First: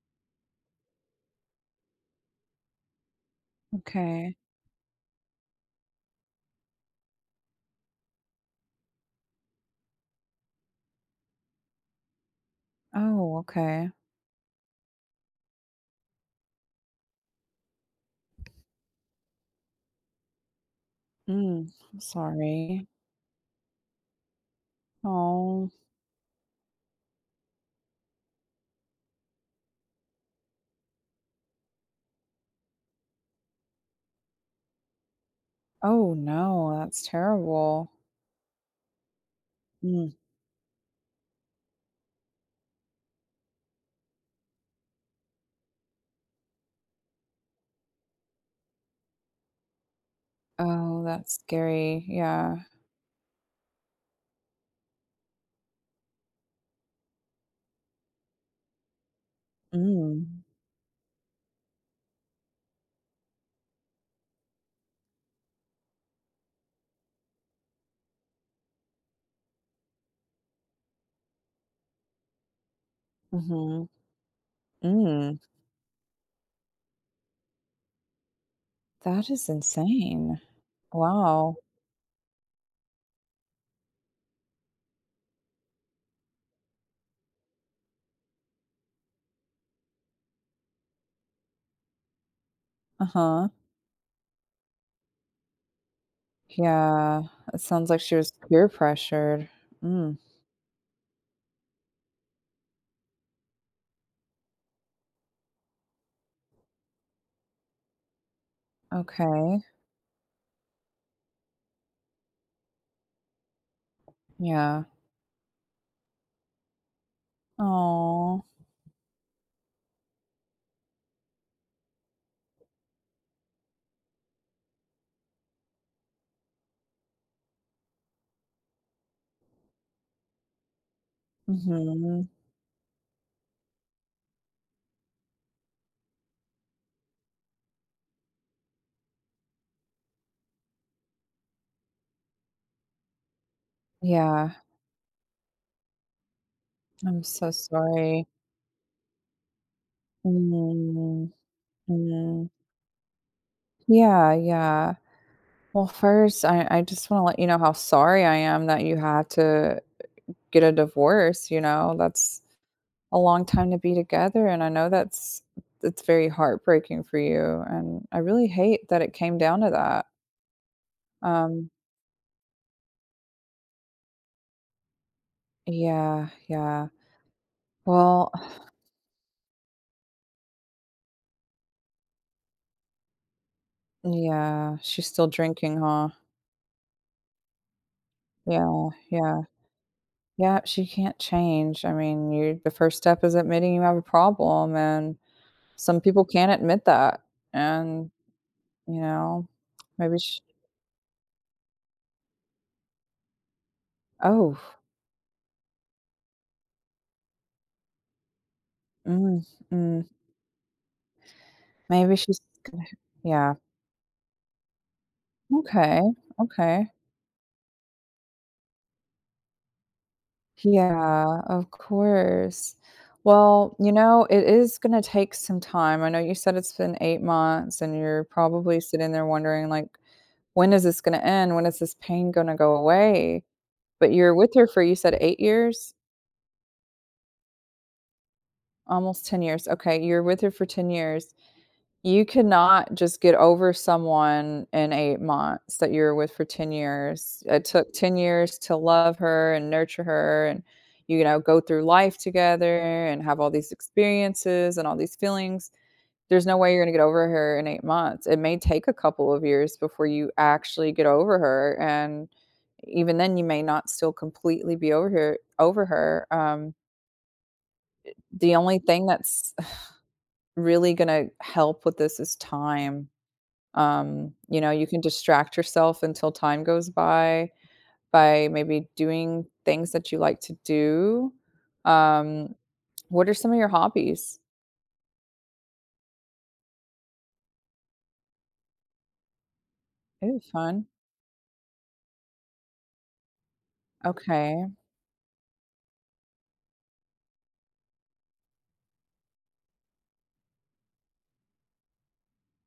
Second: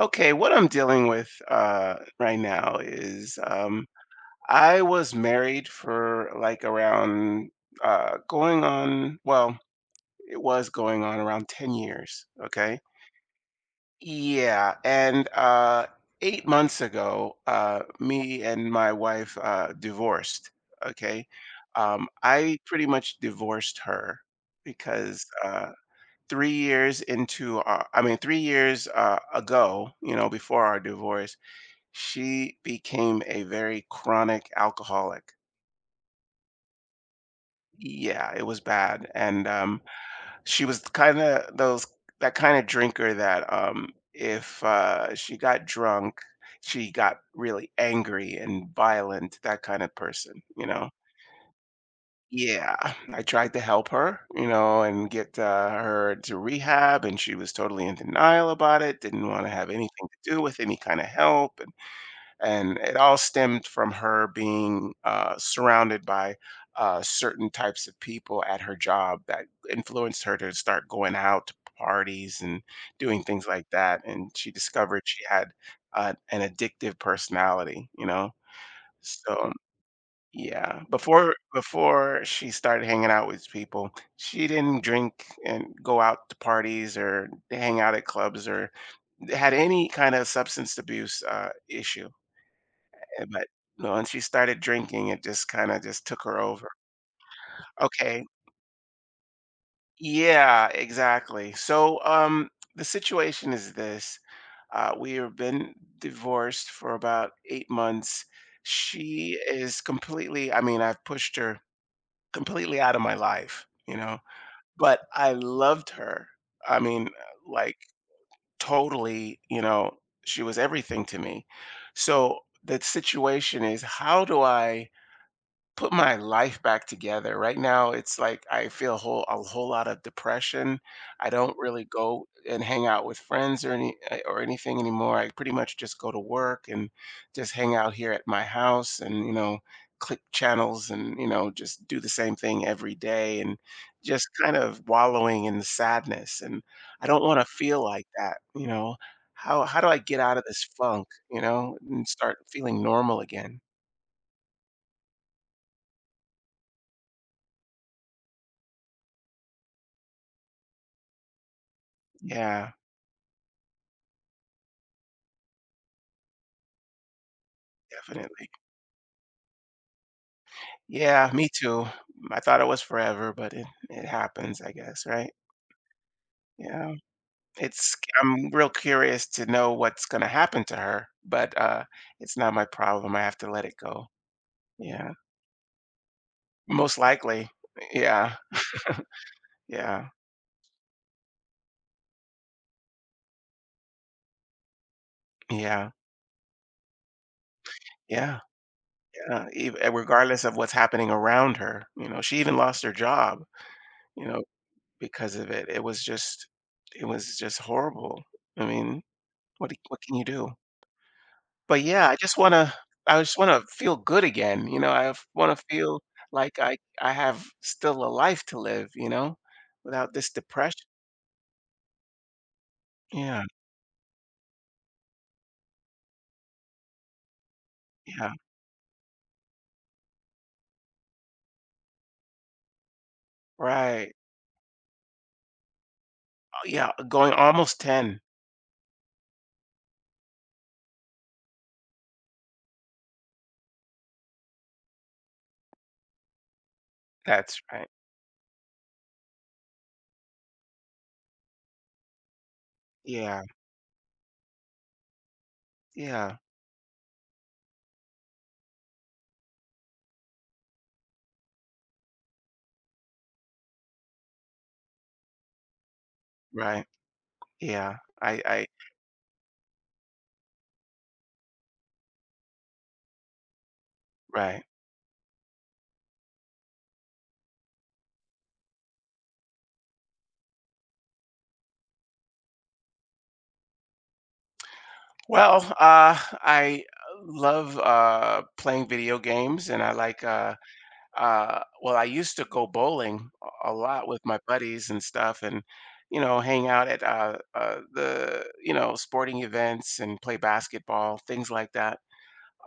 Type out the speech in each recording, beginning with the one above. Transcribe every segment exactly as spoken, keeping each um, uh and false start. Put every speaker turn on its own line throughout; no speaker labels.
Okay, what I'm dealing with uh, right now is um,
Okay.
I was married for like around uh, going on, well, it was going on around ten years. Okay.
Oh, okay.
Yeah. And uh, eight months ago, uh, me and my wife uh, divorced. Okay.
Mm, I'm
Um, I pretty
sorry.
much divorced her because
Oh.
uh, three years into, our, I mean, three years uh, ago, you know, before our divorce she became a very chronic alcoholic.
Oh no, that's terrible.
Yeah, it was bad, and, um,
Mm.
she was kinda those that kinda drinker that, um, if, uh, she got drunk, she got really angry and violent, that kind of person, you know?
Oh, that's scary. Yeah.
Yeah. I tried to help her, you know, and get, uh, her to rehab, and she was totally in denial about it, didn't wanna have anything to do
Mm.
with any kinda help, and and it all stemmed from her being uh, surrounded by uh, certain types of people at her job that influenced her to start going out to parties and doing things like
Mm-hmm.
that. And she discovered she
Mm.
had uh, an addictive personality, you know.
That is
So
insane.
yeah, before
Wow.
before she started hanging out with people, she didn't drink and go out to parties or hang out at clubs or had any kind of substance abuse uh, issue. Yeah, but
Uh-huh.
once she started drinking, it just kinda just took her over.
Yeah. It sounds like she
Okay.
was peer pressured. Mm.
Yeah, exactly. So, um, the situation is this, uh, we have been divorced for about eight months. She
Okay.
is completely, I mean, I've pushed her completely out of my life, you know,
Yeah.
but I loved her. I mean, like,
Oh.
totally, you know, she was everything to me. So, the situation is, how do I put my life back together? Right now, it's like I feel a whole a whole lot of depression. I don't really
Mm-hmm.
go and hang out with friends or any uh, or anything anymore. I pretty much just go to work and just hang out here at my house and, you know, click channels and, you know, just do the same thing every day and just
Yeah.
kind of wallowing in the sadness, and I don't
I'm
want to
so
feel like
sorry.
that, you know. How how do I get out of this funk,
Mm.
you know, and start
Mm.
feeling normal again?
Yeah, yeah. Well, first, I, I just want to let you know how sorry I am that you had to get a divorce. You know, that's
Yeah,
a long time to be together. And I know that's it's very heartbreaking for you. And I really
definitely.
hate that it came down to that.
Yeah, me
Um,
too. Mm, I thought it was forever, but it it happens, I guess, right?
yeah, yeah.
Yeah. It's
Well,
I'm real curious to know what's gonna happen to her, but uh it's not my problem. I have to let it go.
yeah, she's
Yeah.
still drinking, huh?
Most likely. Yeah.
Yeah, yeah.
Yeah.
Yeah, she can't change. I mean, you the first step is admitting you have a problem and
Yeah.
some people can't admit that. And,
Yeah.
you
Yeah.
know,
Ev- uh,
maybe she.
Regardless of what's happening around her, you know, she even lost her job, you know,
Oh.
because of it. It was just, it was just horrible. I mean,
Mm.
what do- what
Mm.
can you do? But yeah, I
Maybe
just
she's
wanna
gonna.
I just
Yeah,
wanna feel good again, you know, I f wanna
okay,
feel like I
okay.
I have still a life to live, you know, without this depression.
Yeah, of course.
Yeah,
Well, you know, it is gonna take some time. I know you said it's been eight months, and you're
yeah,
probably sitting there wondering, like, "When is this gonna end? When is this pain gonna go away?"
right.
But you're with her for you said eight years?
Oh, yeah, going almost ten.
Almost ten years, okay, you're with her for ten years. You cannot just get over someone in eight months that you were with for ten years.
That's
It
right.
took ten years to love her and nurture her and, you know, go through life together and have
Yeah,
all these experiences and all these feelings.
yeah,
There's no way you're gonna get over her in eight months. It may take a couple of years before you actually get over her, and even then, you may not still completely be over her over her. Um,
right. Yeah, I
the
I
only thing that's really gonna help with this is time. Um, you
right.
know, you can distract yourself until time goes by, by maybe doing things that you like to do. Um, what are some of your hobbies?
Well, uh, I love, uh, playing video games, and I like,
Ooh,
uh
fun.
Uh, well, I used to go bowling a a lot with my
Okay.
buddies and stuff and, you know, hang out at uh, uh, the, you know, sporting events and play basketball, things like that.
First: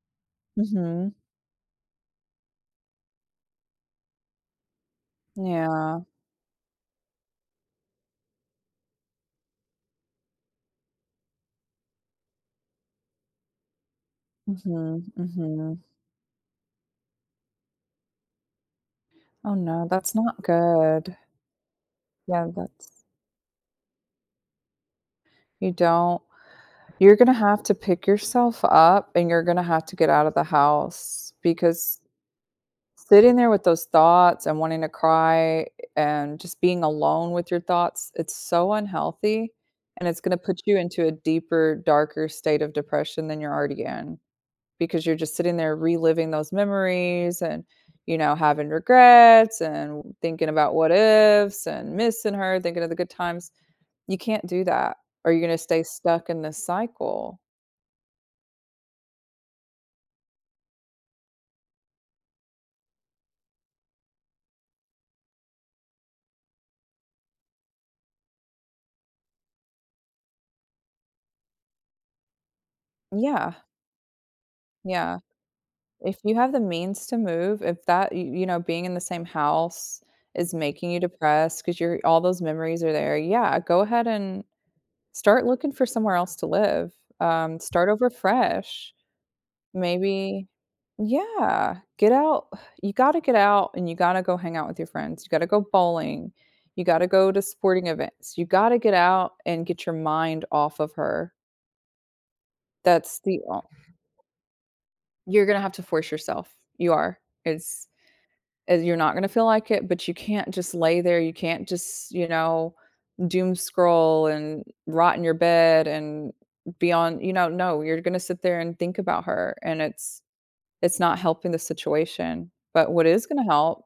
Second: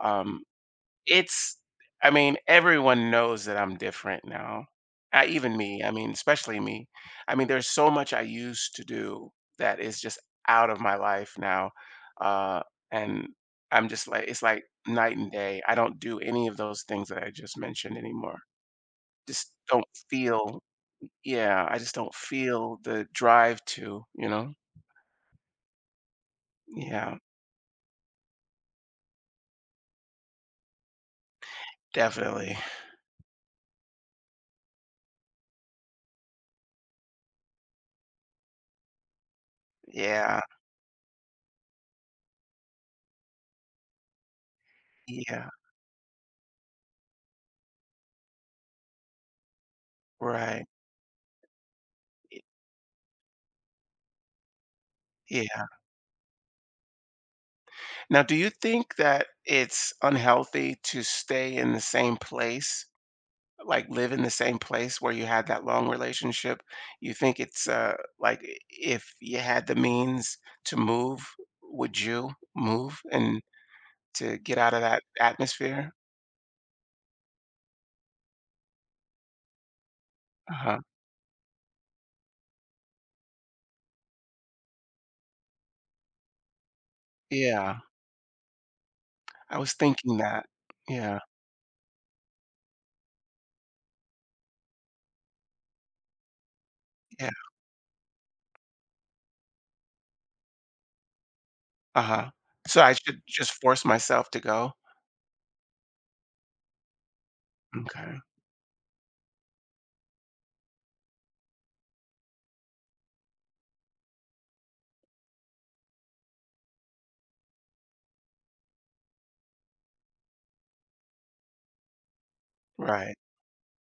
Um,
Mhm.
it's, I mean, everyone knows that I'm different now. Uh, even me, I
Yeah.
mean, especially me. I mean, there's so much I used to do that is just out of my life now. Uh, and I'm just like, it's like
Mhm,
night and day. I
mhm.
don't do any of those things that I just mentioned anymore. Just
Oh,
don't
no, that's not
feel
good.
Yeah, I just don't
Yeah,
feel
that's
the drive to, you know?
you don't you're
Yeah,
gonna have to pick yourself up, and you're gonna have to get out of the house, because
definitely.
sitting there with those thoughts and wanting to cry and just being alone with your thoughts, it's so unhealthy, and it's gonna
Yeah,
put you into a deeper, darker state of depression than you're already in, because you're just
yeah,
sitting there reliving those memories and, you know, having regrets and thinking
right.
about what ifs and missing her, thinking of the good times. You can't do that, or you're gonna
Yeah.
stay stuck in this cycle.
Now, do you think that it's unhealthy to stay in the same place, like live in the same place where you had that long relationship? You think it's uh like i- if you had the means to move, would you move and
Yeah,
to get out of that
yeah.
atmosphere?
If you have the means to move, if that y you know, being in the same house is
Uh-huh.
making you depressed because 'cause you're all those memories are there, yeah, go ahead and start looking for somewhere else to live. Um,
Yeah.
start over fresh.
I was thinking that.
Maybe
Yeah.
Yeah, get out. You gotta get out and you gotta go hang out with your friends. You gotta go bowling. You gotta
Yeah,
go to sporting events. You gotta get out and get your mind off of her.
uh-huh. So I
That's
should
the
just
o
force myself to go?
You're gonna have to force yourself. You are. It's
Okay,
Uh, you're not gonna feel like it, but you can't just lay there, you can't just, you know, doom scroll and rot in your bed and be on you know, no, you're gonna sit there and think about her, and it's it's not helping the situation. But what
right,
is gonna help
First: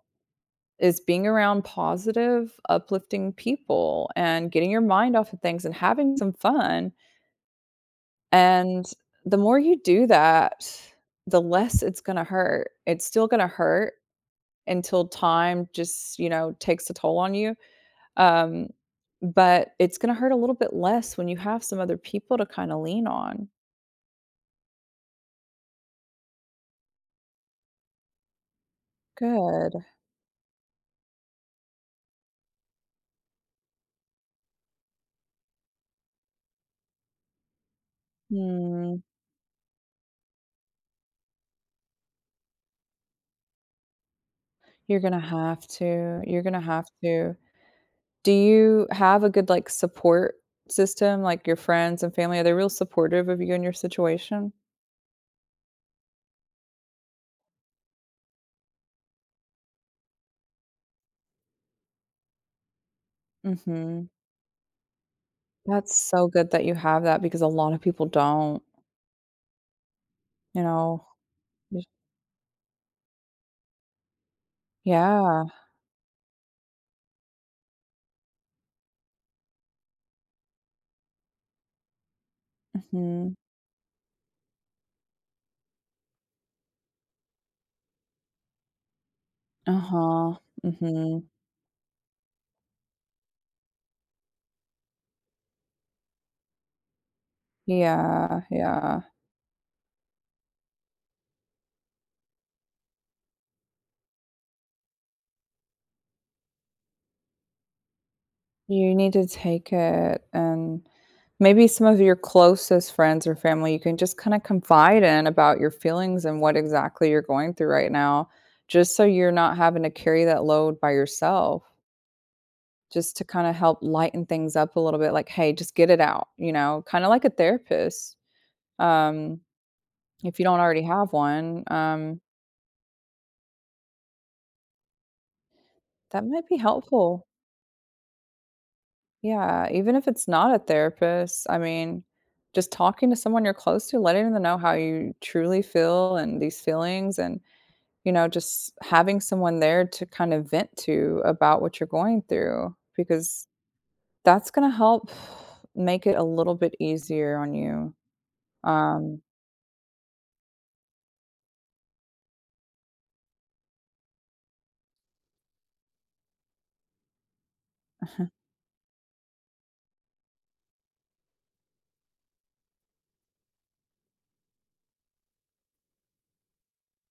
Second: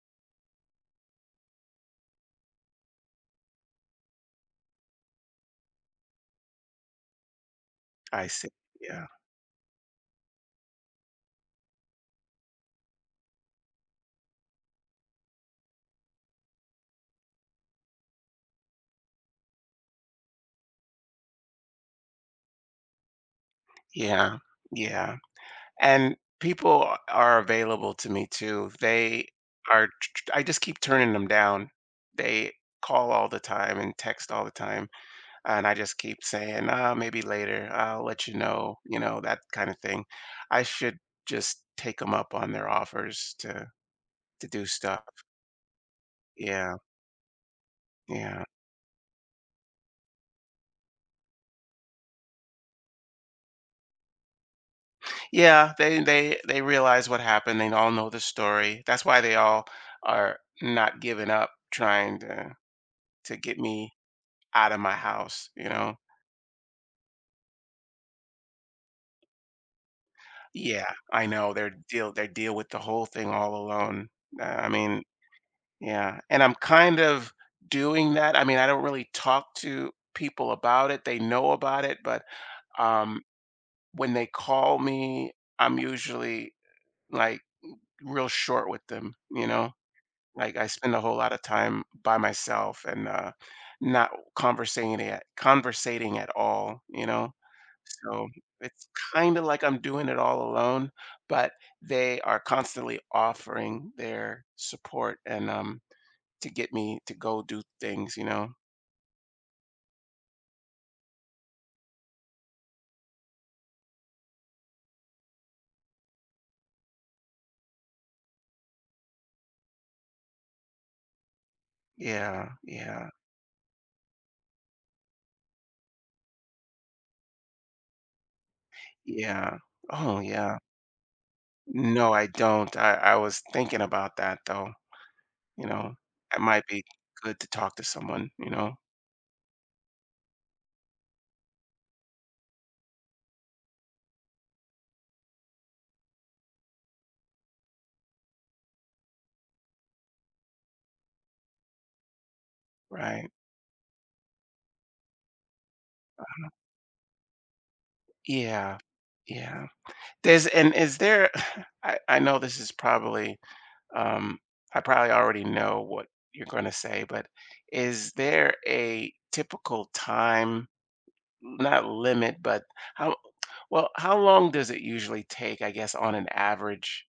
is being around positive, uplifting people and getting your mind off of things and having some fun,
I see,
and
yeah,
the more you do that, the less it's gonna hurt. It's still gonna hurt, until time just, you know, takes a toll on you. Um, but it's gonna hurt a little bit less when you have some other people to kinda lean on.
yeah, yeah, and people a are available to me too. They
Good.
are tr I just keep turning them down. They call all the time and text all the time, and I just keep saying, "Uh, maybe later, I'll let you know," you
Hmm.
know, that kinda thing. I should just take them up on their offers to to do
You're
stuff.
gonna have to. You're gonna
Yeah,
have to. Do
yeah.
you have a good, like, support system, like your friends and family? Are they real supportive of you and your situation?
Yeah, they they they realize what happened. They all know the story. That's why they all are not giving up trying to to get me
Mhm.
out of my house, you
That's
know.
so good that you have that because a lot of people don't, you
Yeah,
know?
I know they're
Y
deal they deal with the whole thing all alone. Uh, I mean,
Yeah.
yeah, and I'm kind of doing that. I mean, I don't really talk to people about it. They know about it, but um
Mhm.
when they call me, I'm usually like real short with them, you know.
Uh-huh.
Like, I spend a whole
Mhm.
lot of time by myself and, uh, not conversating at conversating at all, you know? So,
Yeah,
it's
yeah.
kinda like I'm doing it all alone, but they are constantly offering their support and, um, to get me to go do things, you know?
You need to take it and maybe some of your closest friends or family you can just kinda confide in about your feelings and what exactly you're going through right now, just so you're not having to carry that load by yourself,
Yeah, yeah,
just to kinda help lighten things up a little bit, like, "Hey, just get it out," you know, kinda like a therapist, um,
yeah. Oh,
if you
yeah.
don't already have one,
No,
um,
I don't. I I was thinking about that, though, you know?
that
It
might be
might be
helpful.
good to talk to someone, you know?
Yeah, even if it's not a therapist, I mean, just talking to someone you're close to, letting them know how you truly feel and these feelings, and, you know, just having someone there to kind of vent to about what you're going through,
Right.
because that's going to help make it a little bit easier on you.
Yeah.
Um,
Yeah. There's and is there, I I know this is probably, um, I probably already know what you're gonna say, but is there a typical time, not limit, but how well, how long does it usually take, I guess, on an average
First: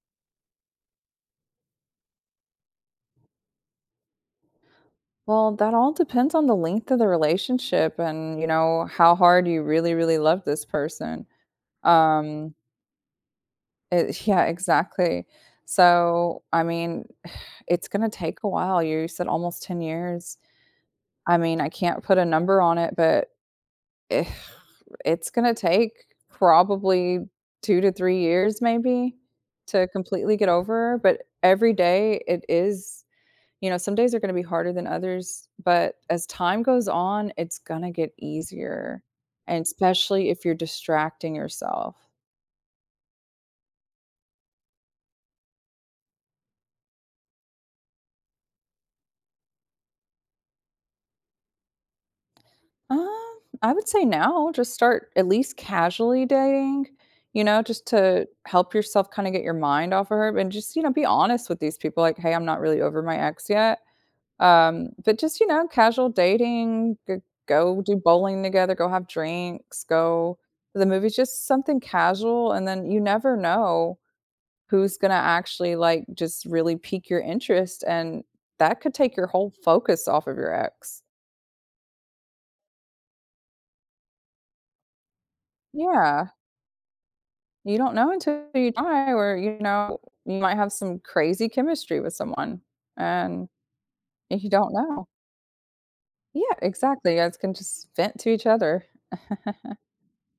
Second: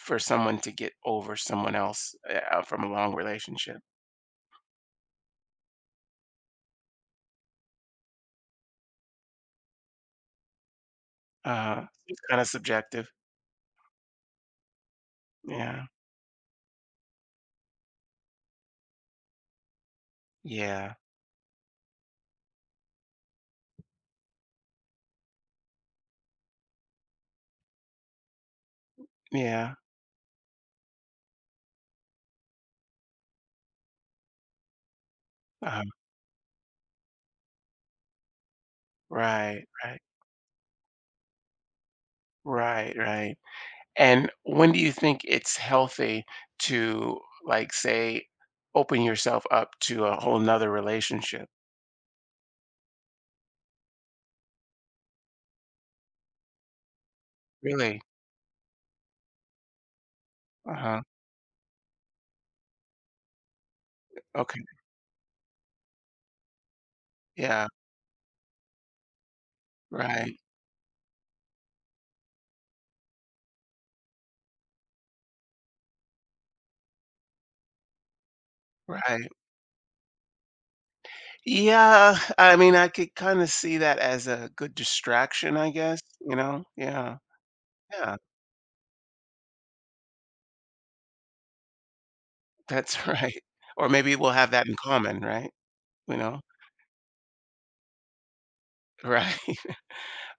for someone to get over someone else, eh, uh, from a long relationship?
Well, that all depends on the length of the relationship and, you know, how hard you really, really love this person.
uh It's kinda
Um,
subjective.
it, yeah, exactly.
Yeah.
So, I mean, it's going to take a while. You said almost ten years.
Yeah.
I mean, I can't put a number on it, but Eh, it's gonna take probably two to three years maybe
Yeah.
to completely get over, but every day it is you know, some days are gonna be harder than others,
uh
but as time goes on, it's gonna get easier, and
Right, right.
especially if you're distracting yourself.
Right, right. And when do you think it's healthy to, like, say, open yourself up to a whole nother relationship?
Um, I would say now, just start at least casually dating, you know, just
Really?
to help yourself kinda get your mind off of her, and just, you know,
Uh-huh.
be honest with these people, like, "Hey, I'm not really over my ex yet."
Okay.
Um, but just, you know, casual dating, g
Yeah.
go do bowling together, go have drinks,
Right.
go to the movies, just something casual, and then you never know who's gonna actually, like, just really pique your interest, and that could take your
Right.
whole focus off of your ex.
Yeah. I mean, I could kind of see that as a good distraction, I guess,
Yeah,
you know? Yeah.
you don't know
Yeah.
until you try or, you know, you might have some crazy chemistry with someone,
That's right.
and
Or maybe we'll
you
have that
don't
in
know.
common, right? You know?
Yeah, exactly, you guys can just vent to each other.
Right.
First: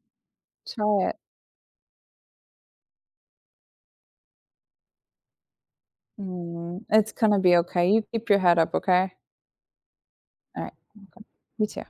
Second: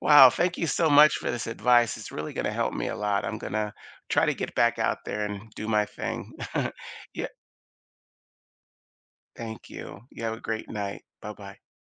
Wow. Thank you so
Try
much
it.
for this advice. It's really going to help me a lot. I'm going to try to get back out there and do my thing.
Mm, it's
Yeah.
gonna be okay. You keep your head up, okay?
Thank you. You have a
All
great
right.
night.
Okay.
Bye bye.
You too.